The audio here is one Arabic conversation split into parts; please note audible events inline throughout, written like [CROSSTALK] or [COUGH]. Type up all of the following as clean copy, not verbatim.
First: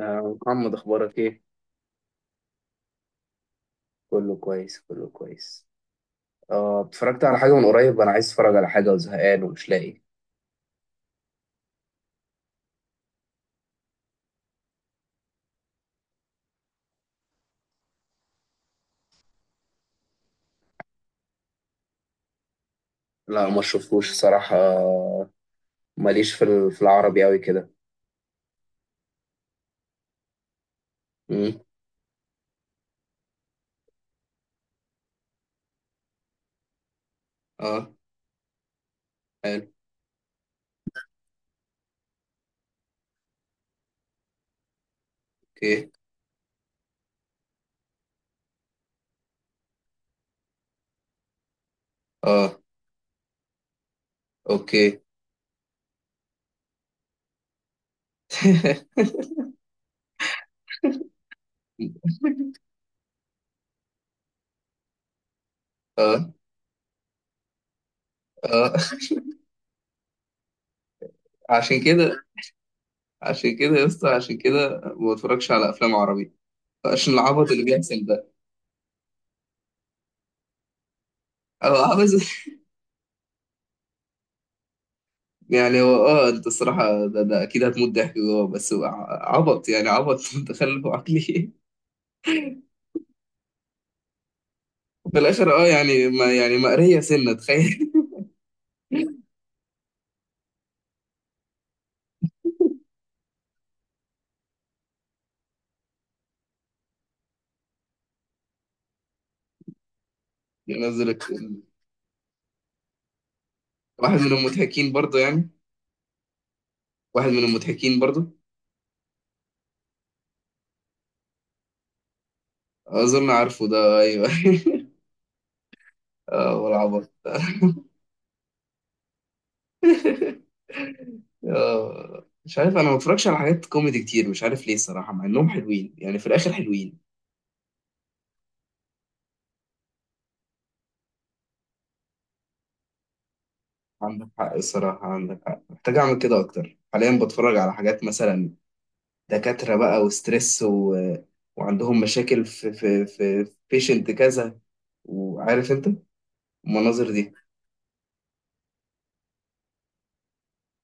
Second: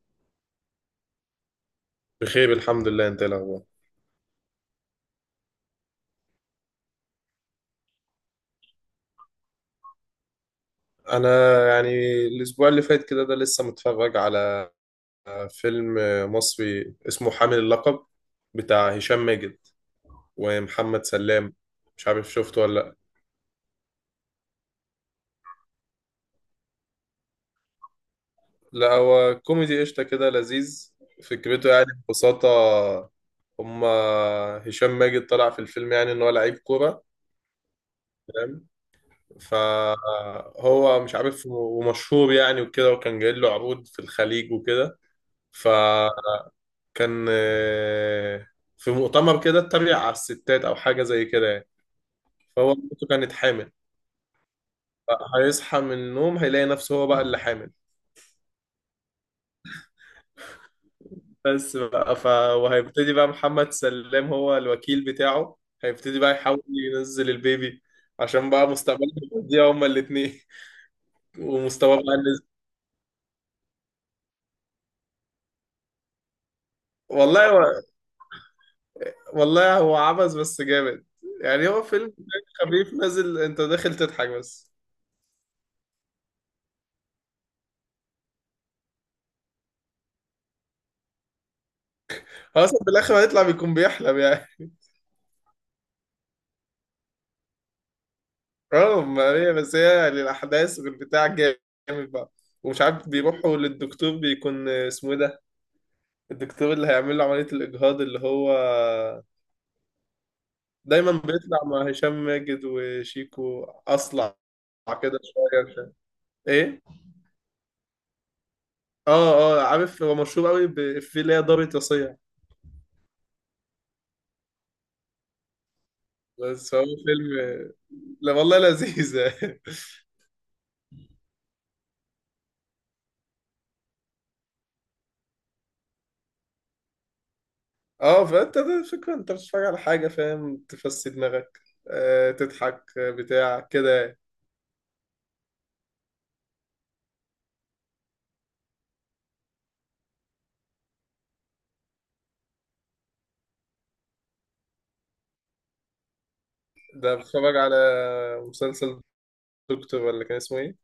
محمد، اخبارك ايه؟ بخير الحمد لله. انت ايه الاخبار؟ كله كويس، كله كويس. اتفرجت على حاجه من قريب، انا عايز اتفرج على حاجه وزهقان ومش لاقي. انا يعني الاسبوع اللي فات كده ده لسه متفرج على فيلم مصري اسمه حامل اللقب، بتاع هشام ماجد ومحمد سلام. مش عارف شفته ولا لا. لا، ما شفتوش صراحه. ماليش في العربي قوي كده. لا هو كوميدي قشطه كده، لذيذ. امم فكرته يعني ببساطه، هما هشام ماجد طلع في الفيلم يعني ان هو لعيب كوره، اه. تمام. حلو. فهو مش عارف ومشهور يعني وكده، وكان جاي له عروض في الخليج وكده. ف اوكي. كان في مؤتمر كده اتريق على الستات او حاجه زي كده يعني. اه. فهو مراته كانت حامل. اوكي. هيصحى من النوم هيلاقي نفسه هو بقى اللي حامل. [LAUGHS] بس بقى ف... وهيبتدي بقى محمد سلام، هو الوكيل بتاعه، هيبتدي اه، بقى يحاول ينزل البيبي عشان بقى اه، مستقبلهم يضيع هما الاتنين. [LAUGHS] عشان ومستواه بقى كده، نزل. عشان كده يا اسطى، عشان كده ما بتفرجش على افلام عربي. عشان والله العبط اللي هو- بيحصل ده. والله هو عبث بس جامد. يعني هو اه، عبث. فيلم [LAUGHS] خفيف نازل، انت داخل تضحك بس. يعني هو، انت الصراحه، ده اكيد هتموت ضحك جوه، بس هو عبط، يعني عبط. [LAUGHS] متخلف عقلي. هو اصلا في الاخر هيطلع بيكون بيحلم يعني. في الاخر، يعني ما يعني مقريه سنه، تخيل. [LAUGHS] اه ما هي بس هي للأحداث والبتاع جامد بقى. ومش عارف بيروحوا للدكتور، بيكون اسمه ايه ده، الدكتور اللي هيعمل له عملية الإجهاض، اللي هو ينزل دايما الك- بيطلع مع هشام ماجد وشيكو، واحد من أصلع المضحكين كده برضو يعني. شوية، مش عارف. ايه واحد من المضحكين برضو. اه عارف. هو مشهور قوي بإفيه اللي هي دار رصيع. اظن عارفه ده، ايوه. [LAUGHS] اه، بس هو والعبط. فيلم، لا والله لذيذة. [LAUGHS] اه، مش عارف، انا ما بتفرجش على حاجات كوميدي كتير، مش عارف ليه الصراحه، مع انهم حلوين يعني، في الاخر حلوين. [LAUGHS] اه، فانت ده الفكرة، انت بتتفرج على حاجة فاهم تفسي دماغك، آه تضحك، بتاع كده يعني. عندك حق الصراحه، عندك حق، محتاج اعمل كده اكتر. حاليا بتفرج على حاجات مثلا دكاتره بقى وستريس، و... وعندهم مشاكل في بيشنت كذا، وعارف انت المناظر ده دي. بتفرج على مسلسل دكتور ولا كان اسمه ايه؟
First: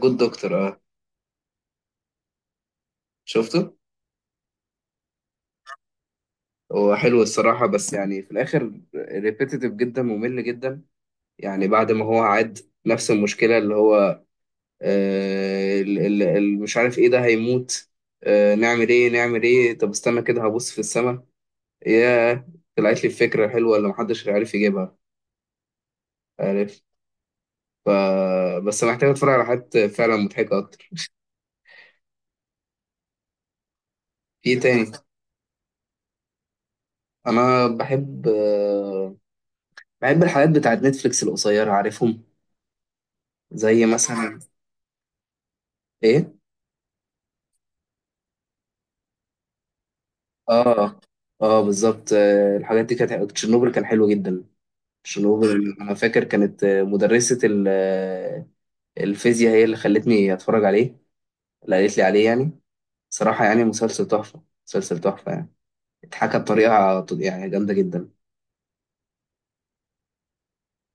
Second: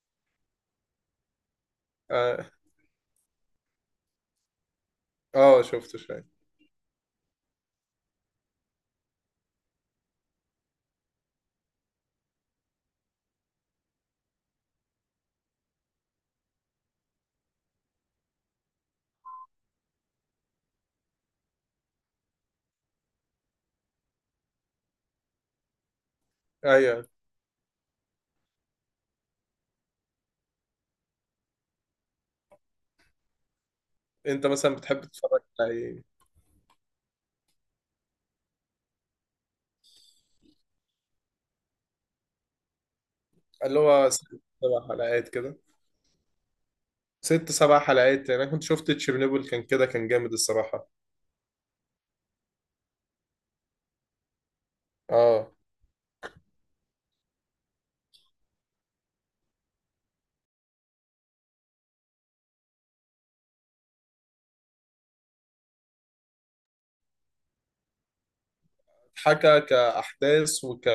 جود دكتور، اه. اه. شفته. آه شفته شوية. هو حلو الصراحة، بس يعني في الآخر ريبيتيتيف جدا، ممل جدا. يعني بعد ما هو عاد نفس المشكلة اللي هو مش عارف ايه ده، هيموت. نعمل ايه، نعمل ايه، طب استنى كده هبص في السماء. ياه، طلعت لي الفكرة حلوة اللي محدش عارف يجيبها. عارف؟ ايوه. ف بس محتاج اتفرج على حاجات فعلا مضحكة أكتر. انت في إيه مثلا تاني؟ بتحب تتفرج على ايه؟ أنا بحب الحاجات بتاعت نتفليكس القصيرة. عارفهم؟ اللي زي هو ست مثلا. سبع حلقات كده. ايه. ست سبع حلقات، يعني انا كنت شفت تشيرنوبل، كان كده كان جامد الصراحة. اه، اه، بالظبط. الحاجات دي، كانت تشيرنوبل كان حلو جدا. اه تشيرنوبل، انا فاكر كانت مدرسة الفيزياء هي اللي خلتني اتفرج عليه، اللي قالت لي عليه يعني. صراحة يعني مسلسل تحفة، مسلسل تحفة يعني. اتحكى بطريقة يعني جامدة جدا. حكى كأحداث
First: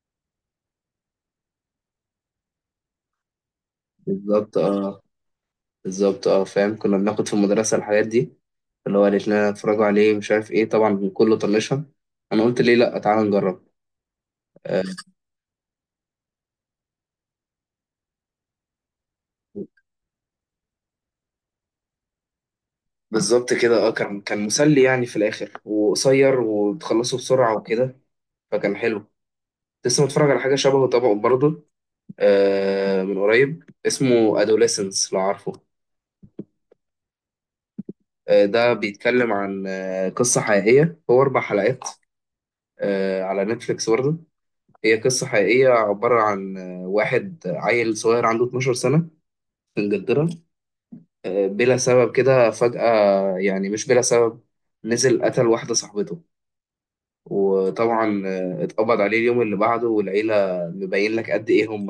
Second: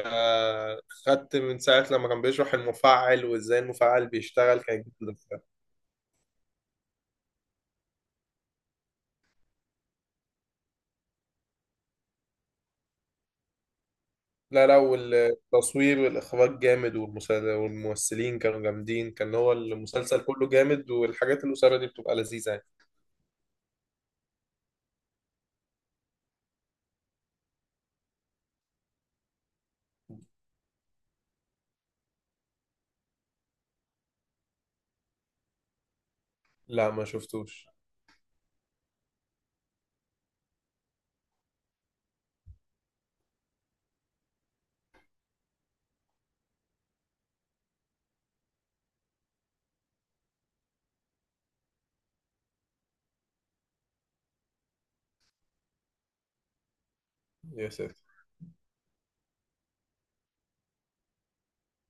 خدت من ساعة لما كان بيشرح المفاعل وازاي المفاعل بالظبط، بيشتغل، كان اه. جامد. بالظبط، اه، فاهم. كنا بناخد في المدرسة الحاجات دي، اللي هو قالت لنا اتفرجوا عليه، مش عارف ايه. طبعا كله طنشها، انا قلت ليه لا، تعالى نجرب. لا لا، والتصوير والإخراج جامد، والممثلين كانوا جامدين، كان هو المسلسل كله جامد. والحاجات القصيرة دي بتبقى لذيذة يعني. بالظبط كده، اه. كان مسلي يعني في الاخر، وقصير وتخلصه بسرعة وكده. فكان حلو. كنت لسه متفرج على حاجة شبهه طبعا برضه، من قريب، اسمه أدوليسنس، لو عارفه. لا ما شفتوش. ده بيتكلم عن قصة حقيقية، هو أربع حلقات، على نتفليكس برضه. هي قصة حقيقية، عبارة عن واحد عيل صغير عنده 12 سنة في إنجلترا. بلا سبب كده فجأة، يعني مش بلا سبب، نزل قتل واحدة صاحبته. يا ساتر. وطبعا اتقبض عليه اليوم اللي بعده، والعيلة مبين لك قد إيه هم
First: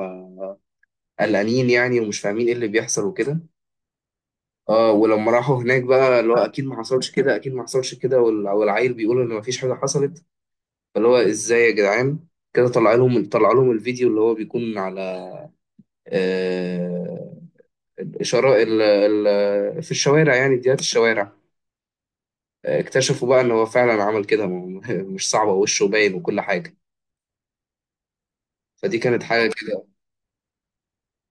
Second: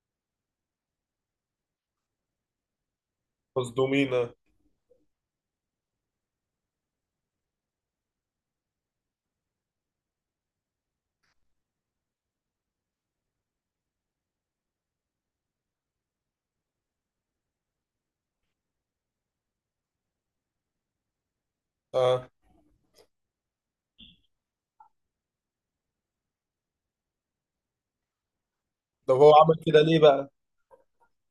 قلقانين يعني، ومش فاهمين إيه اللي بيحصل وكده. مصدومينا اه. اه، ولما راحوا هناك بقى اللي هو اكيد ما حصلش كده، اكيد ما حصلش كده، والعيل بيقول ان ما فيش حاجه حصلت. فاللي هو ازاي يا جدعان؟ كده طلع لهم الفيديو اللي هو بيكون على، آه الاشاره، ال في الشوارع، يعني فيديوهات الشوارع. آه. اكتشفوا بقى ان هو فعلا عمل كده، ما [LAUGHS] مش صعبه، وشه باين وكل حاجه. فدي طب كانت هو حاجه عمل كده كده. ليه بقى؟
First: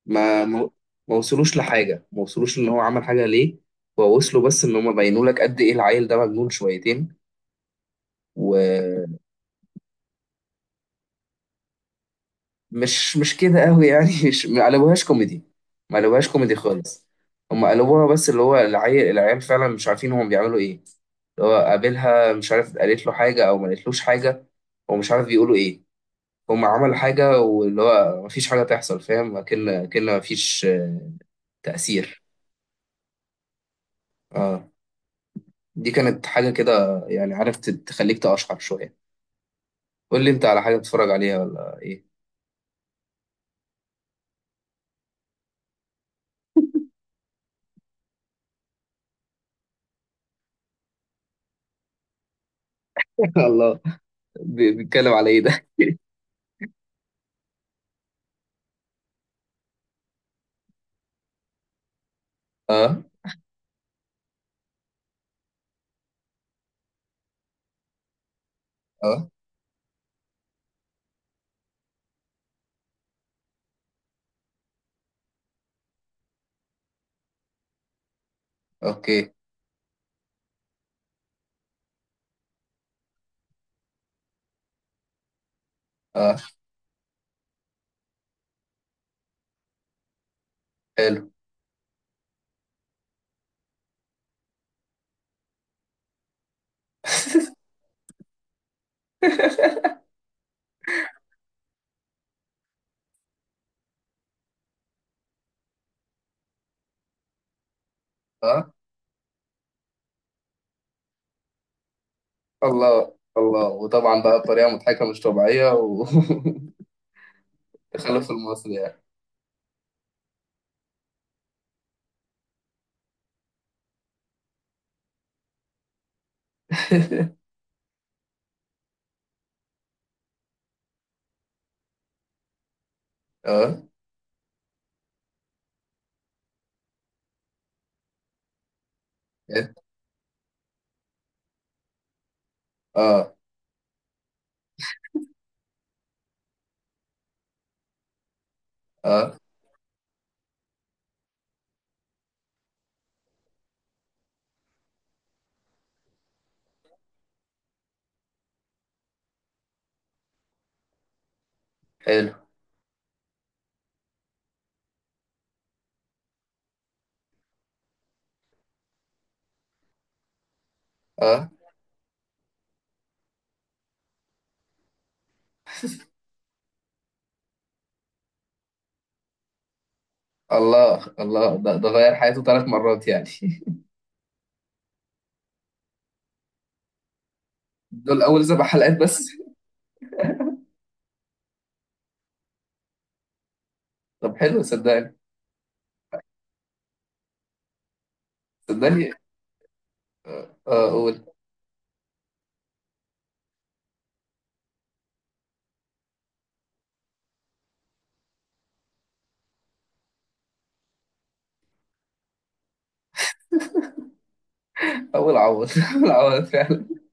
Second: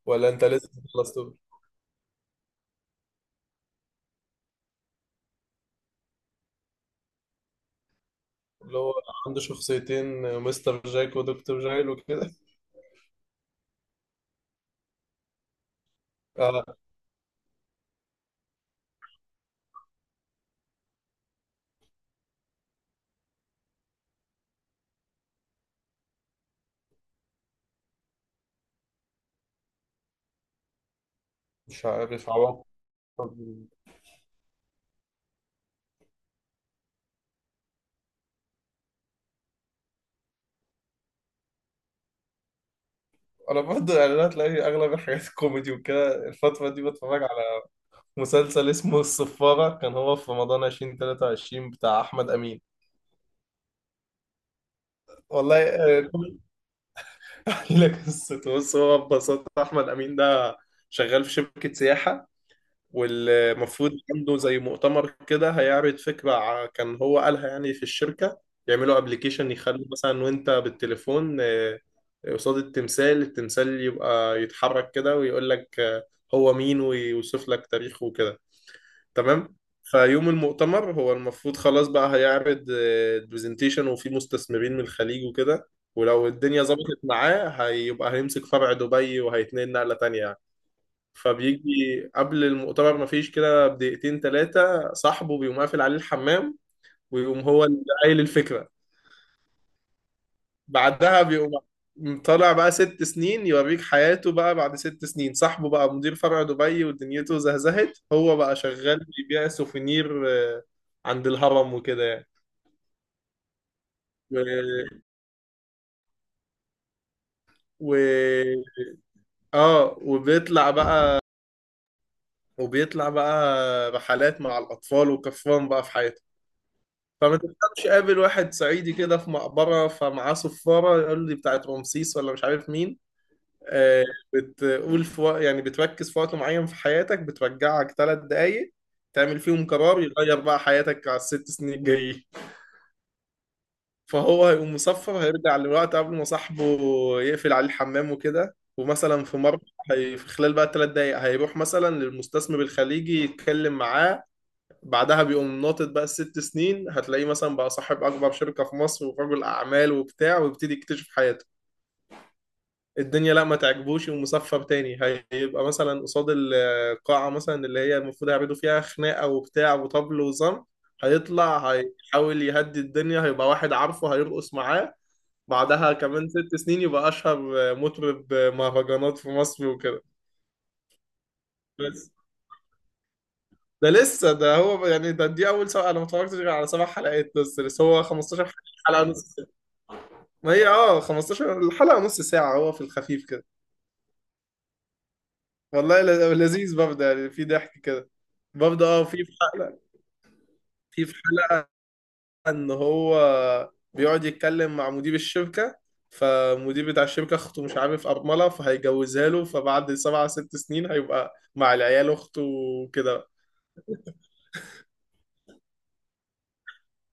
ولا انت ما ما لسه ما خلصته؟ وصلوش لحاجه، ما وصلوش ان هو عمل حاجه ليه. هو وصلوا بس ان هم بينوا لك قد ايه العيل ده مجنون شويتين. اللي هو و عنده شخصيتين، مستر جاك ودكتور جايل وكده. مش كده قوي يعني. [LAUGHS] مش، ما قلبوهاش كوميدي، ما قلبوهاش كوميدي اه خالص. هم قلبوها، بس اللي هو العيال، العيال فعلا مش عارفين هم بيعملوا ايه. اللي هو قابلها مش عارف قالت له حاجة او ما قالتلوش حاجة، هو مش عارف بيقولوا ايه. هم عملوا حاجة واللي هو مفيش حاجة تحصل، فاهم، اكن كأن مفيش مش تأثير. عارف عوض. دي كانت حاجة كده يعني، عارف، تخليك تقشعر شوية. قول لي انت على حاجة بتتفرج عليها ولا ايه؟ انا برضه يعني انا تلاقي اغلب الحاجات الكوميدي وكده الفترة دي بتفرج على مسلسل اسمه الصفارة، كان هو في رمضان 2023 بتاع أحمد أمين. [LAUGHS] الله. بيتكلم على ايه والله ده؟ [LAUGHS] [LAUGHS] اقول لك قصته. بص، هو ببساطه احمد امين ده شغال في شركه سياحه، اه، والمفروض عنده زي مؤتمر كده هيعرض فكره. كان هو قالها يعني في الشركه، يعملوا اه، ابلكيشن يخلوا مثلا وانت بالتليفون قصاد التمثال يبقى يتحرك كده ويقول لك هو مين، ويوصف لك تاريخه وكده، اوكي، تمام. فيوم المؤتمر هو المفروض خلاص بقى هيعرض برزنتيشن، وفي مستثمرين من الخليج وكده، ولو اه، الدنيا ظبطت معاه هيبقى هيمسك فرع دبي وهيتنقل نقلة تانية يعني. حلو، فبيجي قبل المؤتمر مفيش كده بدقيقتين تلاتة، صاحبه بيقوم قافل عليه الحمام ويقوم هو اللي قايل الفكرة. بعدها بيقوم طالع بقى ست سنين يوريك حياته بقى، بعد ست سنين صاحبه بقى مدير فرع دبي ودنيته زهزهت، هو بقى اه. شغال بيبيع سوفينير آه، عند الهرم وكده يعني. الله، الله، وطبعا و... بقى بطريقه مضحكه مش طبيعيه وتخلف. و... [LAUGHS] المصري يعني. اه وبيطلع بقى، وبيطلع بقى رحلات مع الأطفال وكفران بقى في حياته، فما تفهمش. قابل واحد صعيدي كده في مقبرة فمعاه صفارة يقول لي بتاعت رمسيس ولا مش عارف مين. [LAUGHS] اه، آه، بتقول يعني بتركز في وقت معين في حياتك، بترجعك ثلاث دقايق تعمل فيهم قرار يغير بقى حياتك على الست سنين الجايين. اه، فهو هيقوم مصفر هيرجع للوقت قبل ما صاحبه يقفل عليه الحمام وكده. ومثلا اه، في مرة في خلال بقى الثلاث دقايق هيروح مثلا للمستثمر الخليجي يتكلم معاه، بعدها بيقوم ناطط بقى الست سنين، هتلاقيه مثلا بقى صاحب أكبر شركة في مصر ورجل أعمال وبتاع، ويبتدي يكتشف حياته. حلو، الدنيا لا ما تعجبوش ومصفى تاني. هيبقى مثلا قصاد القاعة مثلا اللي هي المفروض هيعملوا فيها خناقة وبتاع وطبل وزم، اه. هيطلع هيحاول يهدي الدنيا، هيبقى واحد عارفه هيرقص معاه. بعدها كمان ست سنين يبقى أشهر مطرب مهرجانات في مصر وكده. الله، الله، ده بس غير حياته ثلاث مرات يعني. [LAUGHS] ده لسه. ده هو يعني، دي أول سبعة، أنا ما اتفرجتش غير على سبع حلقات بس هو دول اول 15 سبع حلقات حلقة نص بس؟ ساعة. ما هي اه 15 الحلقة نص ساعة، هو في الخفيف كده. طب حلو، صدقني، والله لذيذ برضه يعني، في ضحك كده برضه. اه صدقني، في في حلقة اه، في في قول. حلقة ان هو بيقعد يتكلم مع مدير الشركة، فمدير بتاع الشركة اخته مش عارف ارملة فهيجوزها له، فبعد سبع ست سنين هيبقى مع العيال اخته وكده. اول عوض، [LAUGHS] اول عوض فعلا.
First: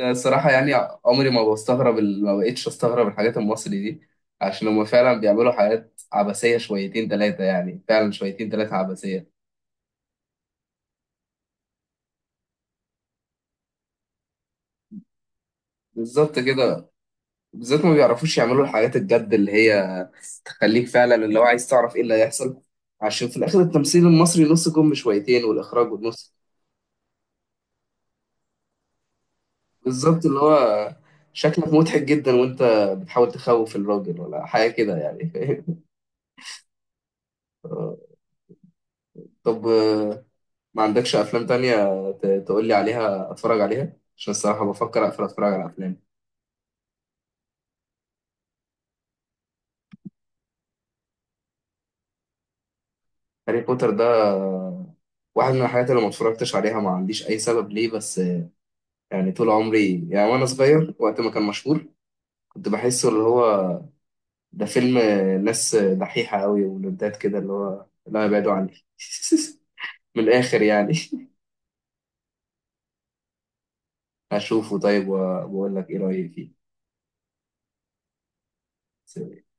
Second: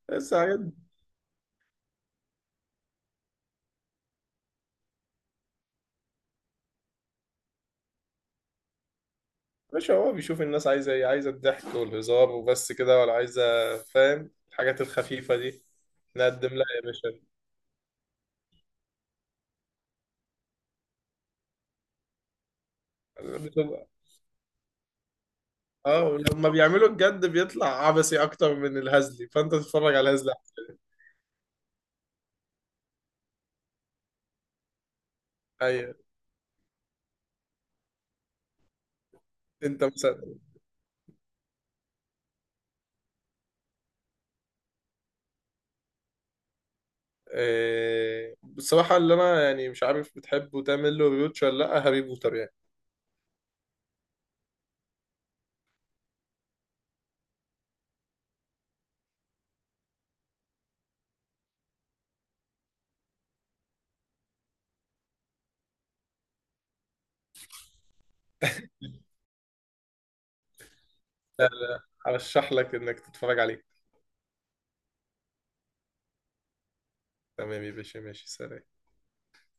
بس الصراحه حاجات. يعني، عمري ما بستغرب ما بقتش استغرب الحاجات المصري دي. عشان هم فعلا بيعملوا حاجات عبثيه شويتين ثلاثه، يعني فعلا شويتين ثلاثه عبثيه. مش هو بيشوف الناس عايزة ايه؟ عايزة الضحك والهزار وبس كده؟ ولا عايزة، فاهم، الحاجات الخفيفة دي بالظبط نقدم لها يا كده. باشا. بالذات ما بيعرفوش يعملوا الحاجات الجد، اللي هي تخليك فعلا اللي هو عايز تعرف ايه اللي هيحصل. عشان في الاخر بتبقى- التمثيل المصري نص كم شويتين، والاخراج اه والنص. ولما بيعملوا الجد بيطلع عبثي اكتر من الهزلي، فانت تتفرج على بالظبط، الهزل. اللي هو شكلك مضحك جدا وانت بتحاول تخوف الراجل ولا حاجه كده يعني. [LAUGHS] فاهم؟ ايوه. طب، انت مثلا ما عندكش افلام تانية تقول لي عليها، اتفرج عليها عشان الصراحه بفكر اقفل، اتفرج على افلام. بصراحه اللي انا يعني مش عارف بتحبه تعمل له ريوتش ولا لا، هاري بوتر يعني. هاري بوتر ده، آه، واحد من الحاجات اللي ما اتفرجتش عليها. ما عنديش اي سبب ليه، بس يعني طول عمري يعني وانا صغير، وقت ما كان مشهور، كنت بحسه اللي هو ده فيلم ناس دحيحة قوي، ولدات كده اللي هو لا، يبعدوا عني. [LAUGHS] من الآخر يعني. لا لا، هرشح لك انك تتفرج عليه. [LAUGHS] هشوفه طيب وبقول لك ايه رأيي تمام يا باشا، ماشي، سلام. فيه.